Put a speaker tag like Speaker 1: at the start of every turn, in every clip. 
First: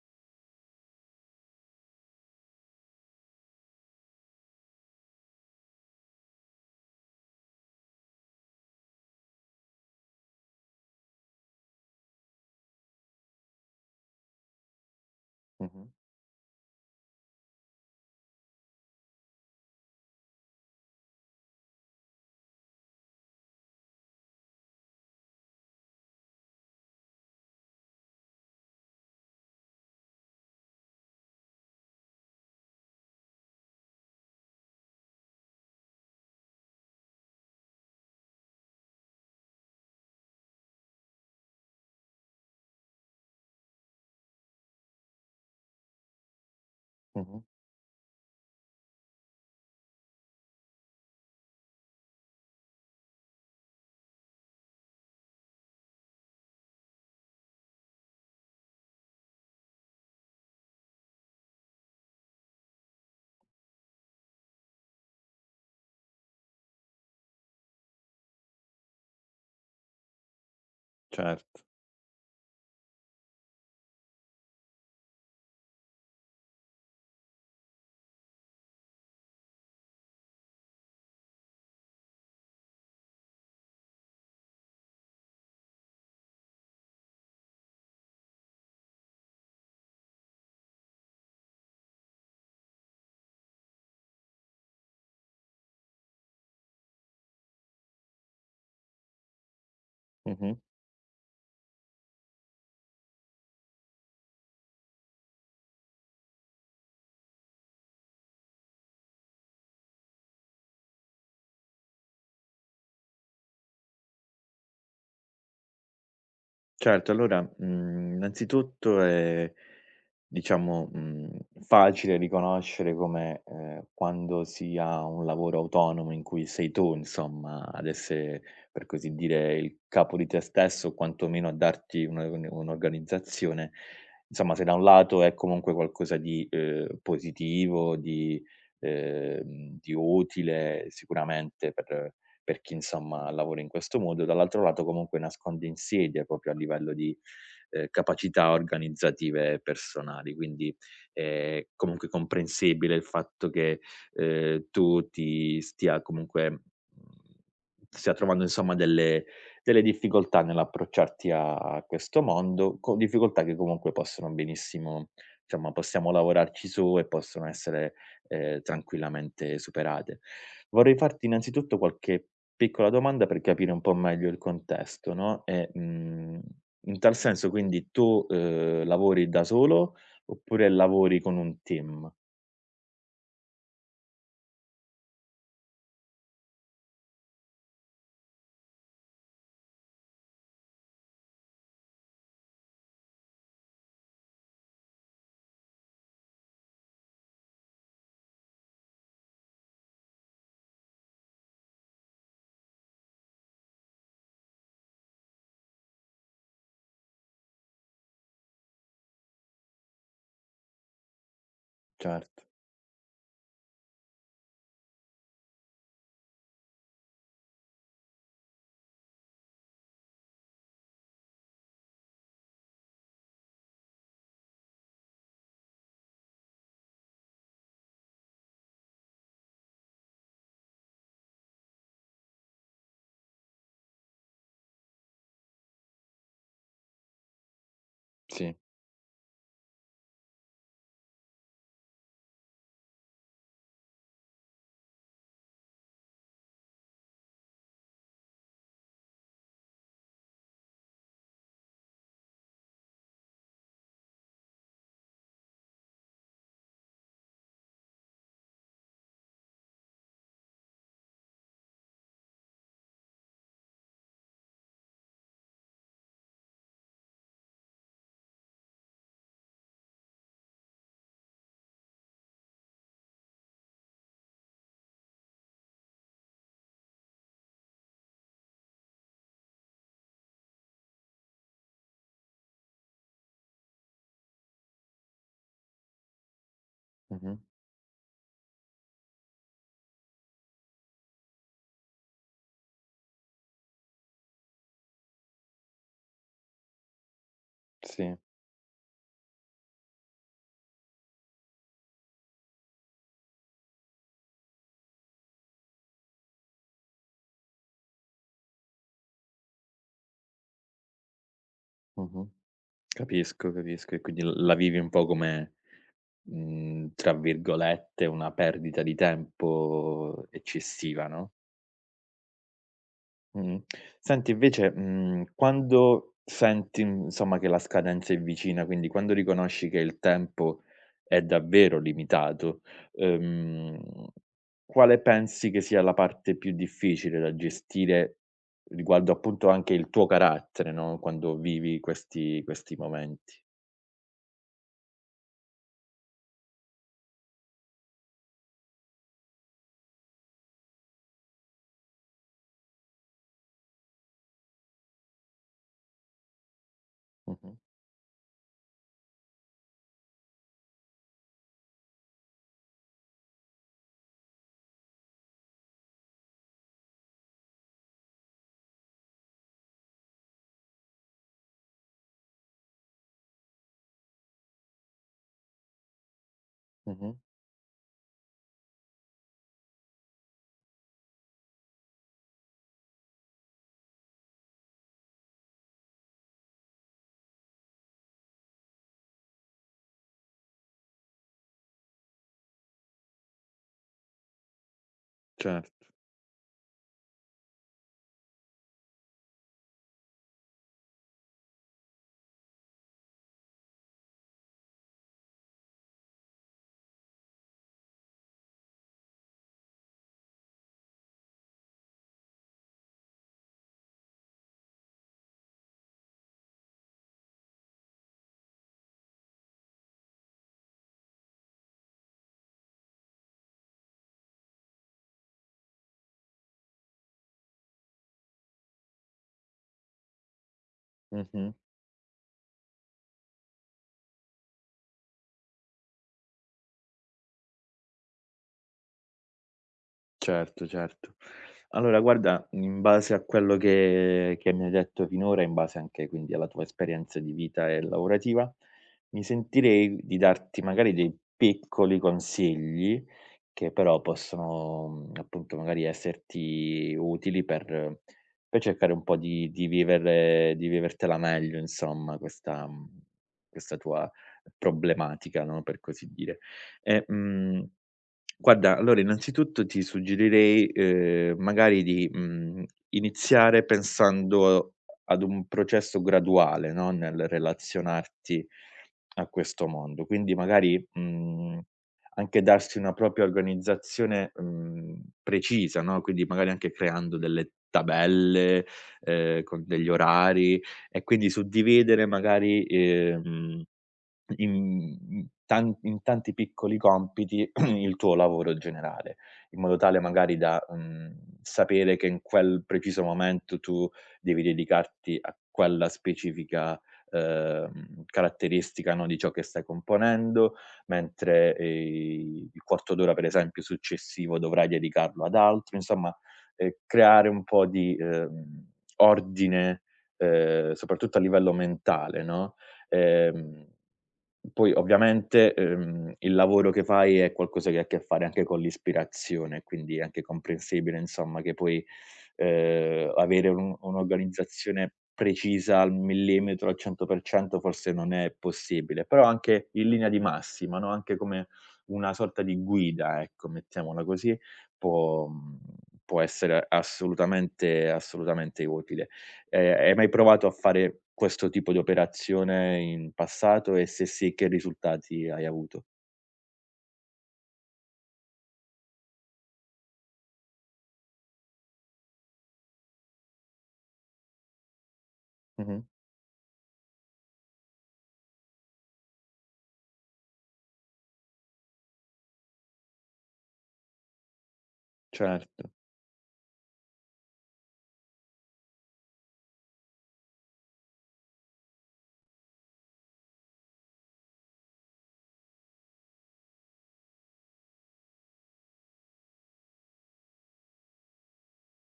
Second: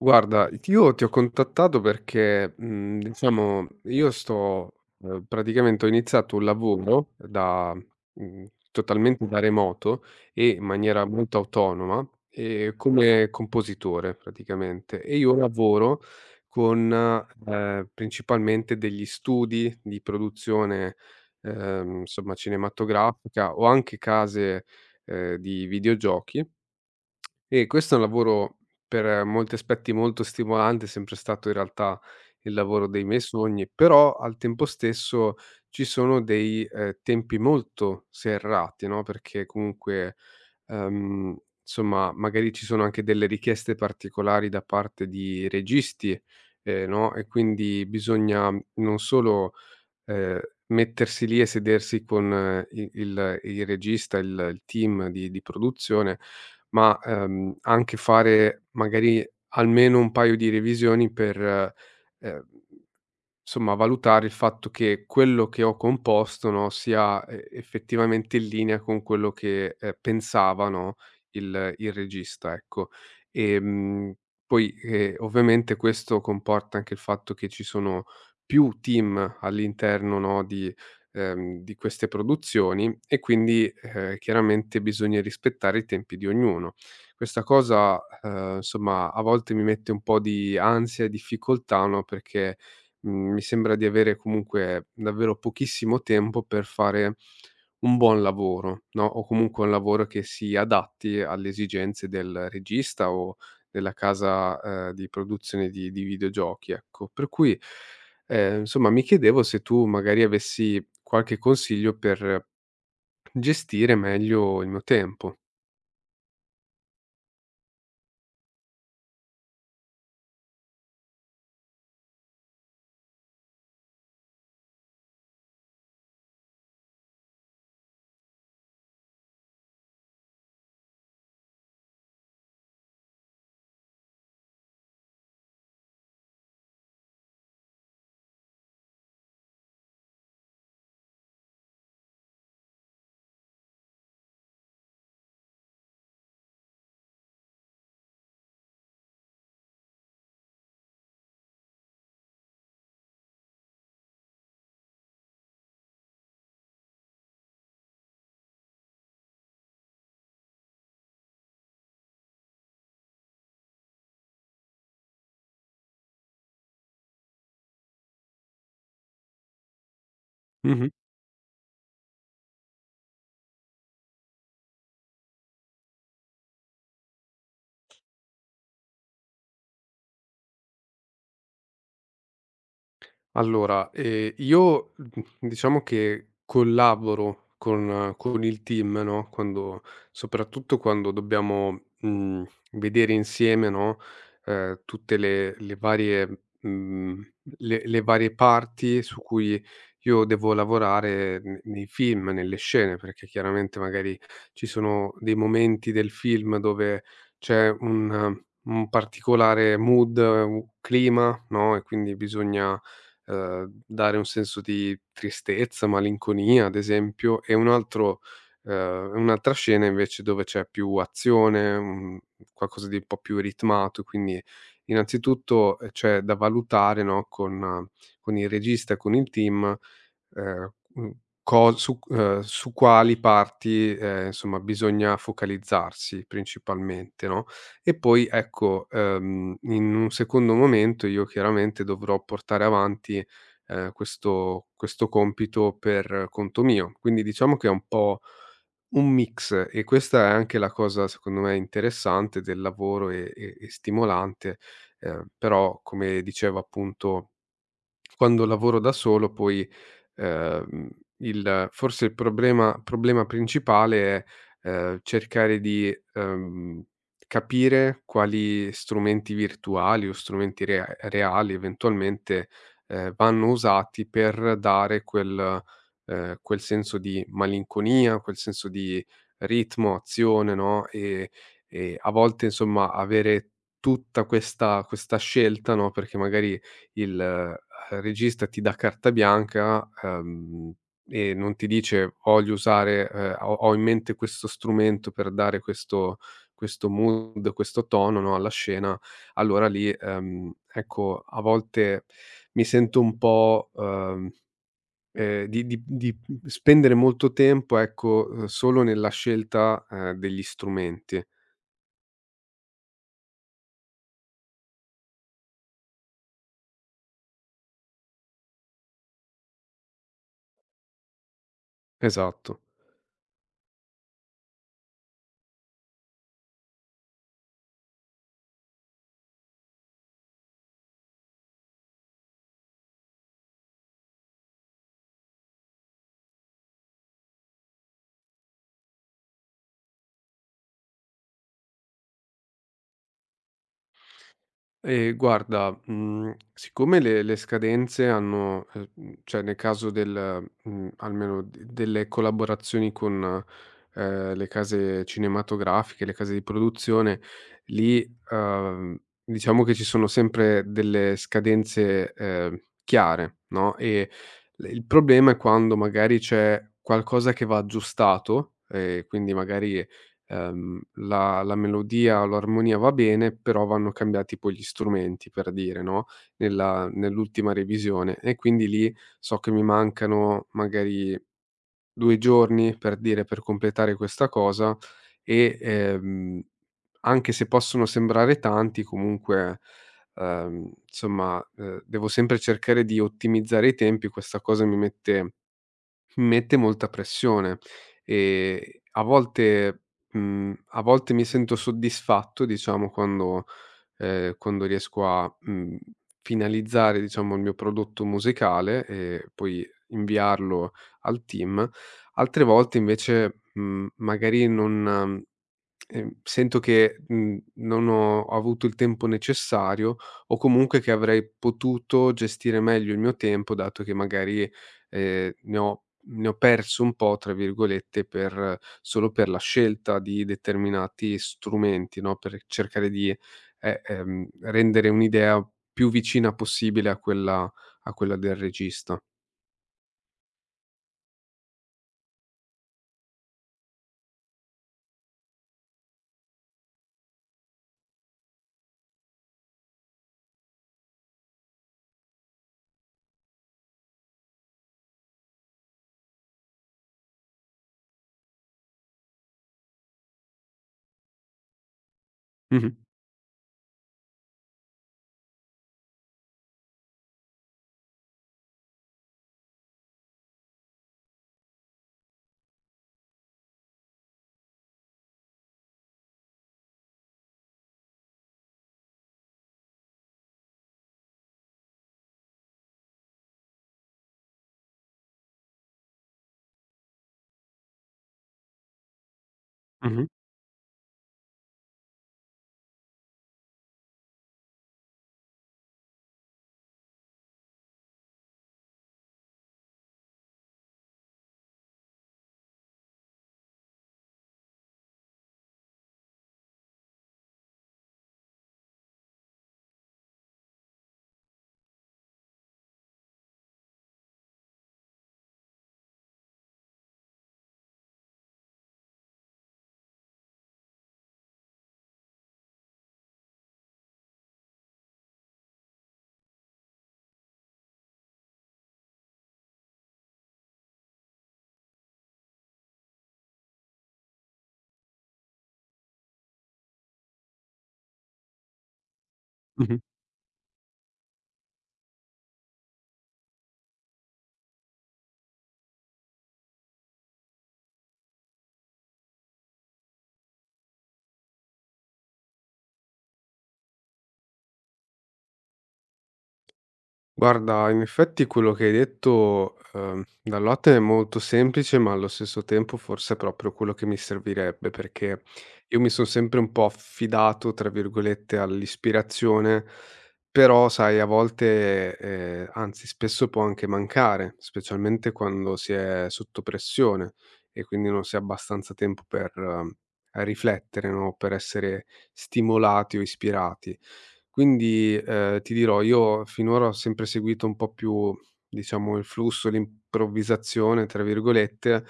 Speaker 1: Guarda, io ti ho contattato perché, diciamo, io sto praticamente ho iniziato un lavoro da totalmente da remoto e in maniera molto autonoma, come compositore praticamente. E io
Speaker 2: Mh-mh,
Speaker 1: lavoro con principalmente degli studi di produzione, insomma cinematografica o anche case, di videogiochi, e questo è un lavoro per molti aspetti molto stimolante, è sempre stato in realtà il lavoro dei miei sogni, però al tempo stesso ci sono dei tempi molto serrati, no, perché comunque, ehm, insomma, magari ci sono anche delle richieste particolari da parte di registi, no, e
Speaker 2: mh-mh,
Speaker 1: quindi bisogna non solo Ehm, mettersi lì e sedersi con i il regista, il team di produzione, ma, anche fare magari almeno un paio di revisioni per, ehm valutare il fatto che quello che ho composto, no, sia, effettivamente in linea con quello che, pensava, no,
Speaker 2: certo,
Speaker 1: il regista, ecco. Ehm, Ovviamente questo comporta anche il fatto che ci sono più team all'interno, no, di queste produzioni, e quindi, chiaramente bisogna rispettare i tempi di ognuno. Questa cosa, a volte mi mette un po' di ansia e difficoltà, no, perché mi sembra di avere comunque davvero pochissimo tempo per fare un buon lavoro, no, o comunque un lavoro che si
Speaker 2: mh-mh.
Speaker 1: adatti alle esigenze del regista o della casa, di produzione di videogiochi, ecco. Per cui, insomma mi chiedevo se tu magari avessi qualche consiglio per gestire meglio il mio tempo.
Speaker 2: Certo, allora, innanzitutto, diciamo, facile riconoscere come, quando si ha un lavoro autonomo in cui sei tu, insomma, ad essere, per così dire, il capo di te stesso o quantomeno a darti un'organizzazione, insomma, se da un lato è comunque qualcosa di, positivo, di utile sicuramente per chi, insomma, lavora in questo modo, dall'altro lato comunque nasconde insidie proprio a livello di capacità organizzative personali. Quindi è comunque comprensibile il fatto che, tu ti stia comunque stia trovando insomma delle delle difficoltà nell'approcciarti a questo mondo, co difficoltà che comunque possono benissimo insomma possiamo lavorarci su e possono essere, tranquillamente superate.
Speaker 1: Mh-mh.
Speaker 2: Vorrei farti innanzitutto qualche piccola domanda per capire un po' meglio il contesto, no, e, mhmm in tal senso quindi tu, lavori da solo oppure lavori con un team?
Speaker 1: Allora, io, diciamo che collaboro con il team, no, quando soprattutto quando dobbiamo, vedere insieme, no, tutte le varie le varie parti su cui io devo lavorare ne nei film, nelle scene, perché chiaramente magari ci sono dei momenti del film dove c'è un particolare mood, un clima, no, e quindi
Speaker 2: Certo,
Speaker 1: bisogna dare un senso di tristezza, malinconia ad esempio, e un'altra scena invece dove c'è più azione, un qualcosa di un po' più ritmato, quindi innanzitutto, c'è da valutare, no, con il regista e con il team. Mhmm, co su Su quali parti, insomma bisogna focalizzarsi principalmente, no, e poi
Speaker 2: sì,
Speaker 1: ecco, in un secondo momento io chiaramente dovrò portare avanti, questo compito per conto mio. Quindi diciamo che è un po' un mix, e questa è anche la cosa secondo me interessante del lavoro e stimolante, però come dicevo appunto, quando lavoro da solo poi ehm, il forse il problema principale è, cercare di, capire quali strumenti virtuali o strumenti reali eventualmente, vanno usati per dare quel senso di malinconia, quel senso di ritmo, azione, no, e a volte insomma avere tutta questa scelta, no, perché magari il,
Speaker 2: mh-mh,
Speaker 1: ehm, regista ti dà carta bianca, e non ti dice: "Voglio usare ho in mente questo strumento per dare questo mood, questo
Speaker 2: sì,
Speaker 1: tono, no, alla scena". Allora lì, ecco, a volte mi sento un po', di spendere molto tempo, ecco, solo nella scelta, degli strumenti.
Speaker 2: mh-mh. Capisco, capisco e quindi l la vivi un po' come, tra virgolette, "una perdita di tempo eccessiva", no?
Speaker 1: Esatto.
Speaker 2: Mh-mh. Senti invece, quando senti, insomma, che la scadenza è vicina, quindi quando riconosci che il tempo è davvero limitato, ehm, quale pensi che sia la parte più difficile da gestire riguardo appunto anche il tuo carattere, no, quando vivi questi momenti?
Speaker 1: Guarda, siccome le scadenze hanno cioè nel caso del almeno d delle collaborazioni con, le case cinematografiche, le case di produzione,
Speaker 2: Mh-mh,
Speaker 1: lì, uhm, diciamo che ci sono sempre delle scadenze, chiare, no, e l il problema è quando magari c'è qualcosa che va aggiustato, quindi magari la melodia o l'armonia va bene, però vanno cambiati poi gli strumenti, per dire, no, nella
Speaker 2: mh-mh,
Speaker 1: nell'ultima revisione. E quindi lì so che mi mancano magari 2 giorni, per dire, per completare questa cosa, e, anche se possono sembrare tanti comunque, devo sempre cercare di ottimizzare i tempi, questa cosa mi mette
Speaker 2: certo,
Speaker 1: mi Mette molta pressione. E a volte, a volte mi sento soddisfatto, diciamo, quando quando riesco a, finalizzare, diciamo, il mio prodotto musicale e poi inviarlo al team. Altre volte invece, mhmm, magari non sento che, non ho avuto il tempo necessario o comunque che avrei potuto gestire meglio il mio tempo, dato che magari, ehm, ne ho ne ho "perso un po'" tra virgolette per solo per la scelta di determinati
Speaker 2: mh-mh.
Speaker 1: strumenti, no, per cercare di, rendere un'idea più vicina possibile a quella del regista.
Speaker 2: Certo, certo. Allora guarda, in base a quello che mi hai detto finora, in base anche quindi alla tua esperienza di vita e lavorativa, mi sentirei di darti magari dei piccoli consigli che però possono, appunto magari esserti utili per cercare un po' di vivere di vivertela meglio insomma questa
Speaker 1: Mh-mh.
Speaker 2: questa tua problematica, no, per così dire. E, guarda allora innanzitutto ti suggerirei, magari di, iniziare pensando ad un processo graduale, no, nel relazionarti a questo mondo. Quindi magari, mhmm anche darsi una propria organizzazione, precisa, no, quindi magari anche creando delle tabelle, con degli
Speaker 1: Mh-mh.
Speaker 2: orari e quindi suddividere magari, in tanti piccoli compiti il tuo lavoro generale, in modo tale magari da, sapere che in quel preciso momento tu devi dedicarti a quella specifica, caratteristica, no, di ciò che stai componendo, mentre, il quarto d'ora per esempio successivo dovrai dedicarlo ad altro. Insomma, creare un po' di, ordine, soprattutto a livello mentale, no, ehm poi ovviamente, il lavoro che fai è qualcosa che ha a che fare anche con l'ispirazione, quindi è anche comprensibile insomma che poi, avere un un'organizzazione precisa al millimetro, al 100% forse non è possibile, però anche
Speaker 1: Mh-mh.
Speaker 2: in linea di massima, no, anche come una sorta di guida, ecco, mettiamola così, può può essere assolutamente assolutamente utile. Hai mai provato a fare questo tipo di operazione in passato e se sì, che risultati hai avuto?
Speaker 1: Guarda, in effetti quello che hai detto, dal latte è molto semplice, ma allo stesso tempo forse è proprio quello che mi servirebbe, perché io
Speaker 2: Mh-mh.
Speaker 1: mi sono sempre un po' "affidato", tra virgolette, all'ispirazione, però sai a volte, anzi spesso può anche mancare, specialmente quando
Speaker 2: Certo.
Speaker 1: si è sotto pressione e quindi non si ha abbastanza tempo per riflettere, no, per essere stimolati o ispirati. Quindi, ti dirò, io finora ho sempre seguito un po' più, diciamo, il flusso, l'improvvisazione, tra virgolette,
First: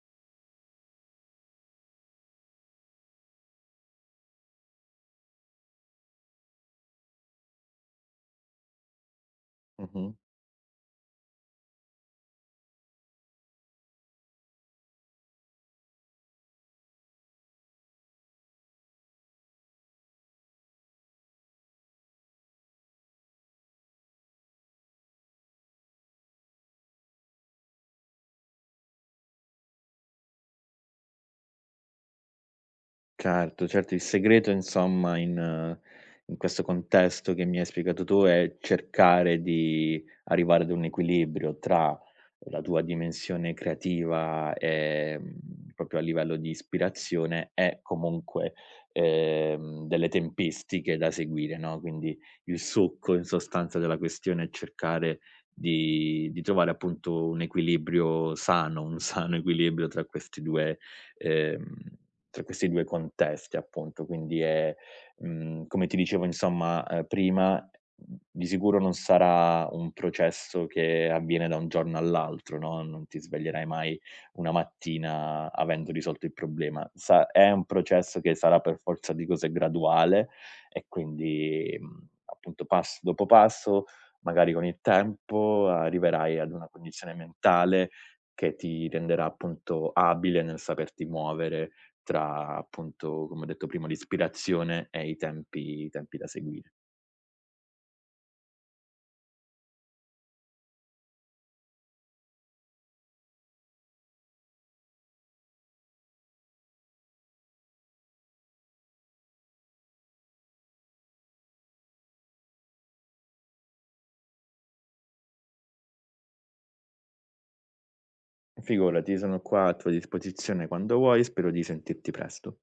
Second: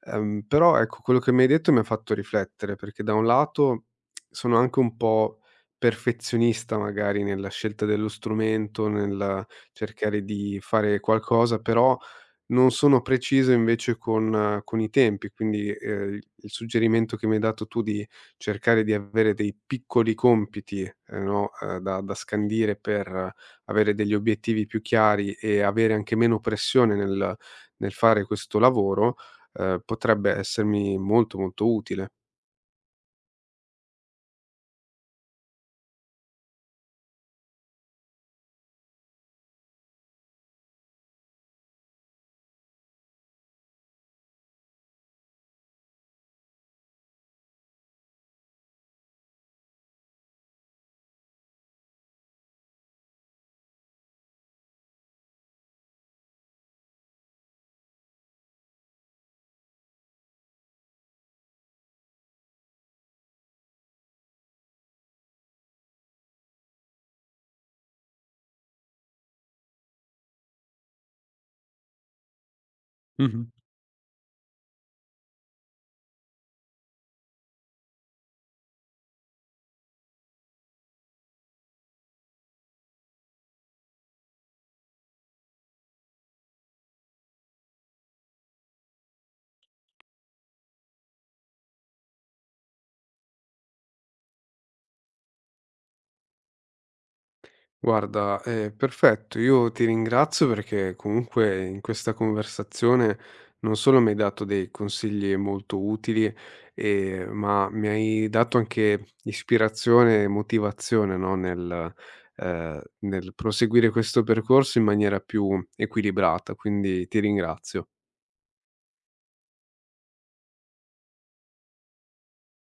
Speaker 1: però ecco, quello che mi hai detto mi ha fatto riflettere, perché da un lato sono anche un po' perfezionista magari nella scelta dello strumento, nel
Speaker 2: Mh-mh.
Speaker 1: cercare di fare qualcosa, però non sono preciso invece con i tempi, quindi, il suggerimento che mi hai dato tu di cercare di avere dei piccoli compiti, no, da scandire per avere degli obiettivi più chiari e avere anche meno pressione nel nel fare questo lavoro, potrebbe essermi molto, molto utile.
Speaker 2: Certo, certo, il segreto insomma in questo contesto che mi hai spiegato tu è cercare di arrivare ad un equilibrio tra la tua dimensione creativa, proprio a livello di ispirazione e comunque, delle tempistiche da seguire, no, quindi il succo in sostanza della questione è cercare di trovare appunto un equilibrio sano, un sano equilibrio tra questi 2, ehm tra questi 2 contesti appunto, quindi è come ti dicevo insomma, prima, di sicuro non sarà un processo che avviene da un giorno all'altro, no, non ti
Speaker 1: Mh-mh.
Speaker 2: sveglierai mai una mattina avendo risolto il problema. Sa è un processo che sarà per forza di cose graduale e quindi, appunto passo dopo passo, magari con il tempo arriverai ad una condizione mentale che ti renderà appunto abile nel saperti muovere tra appunto, come ho detto prima, l'ispirazione e i tempi da seguire.
Speaker 1: Guarda, è perfetto. Io ti ringrazio perché comunque in questa conversazione non solo mi hai dato dei consigli molto utili, ma mi hai dato anche ispirazione e motivazione, no, nel, nel proseguire questo percorso in maniera più equilibrata, quindi ti ringrazio.
Speaker 2: Figurati, sono qua a tua disposizione quando vuoi, spero di sentirti presto.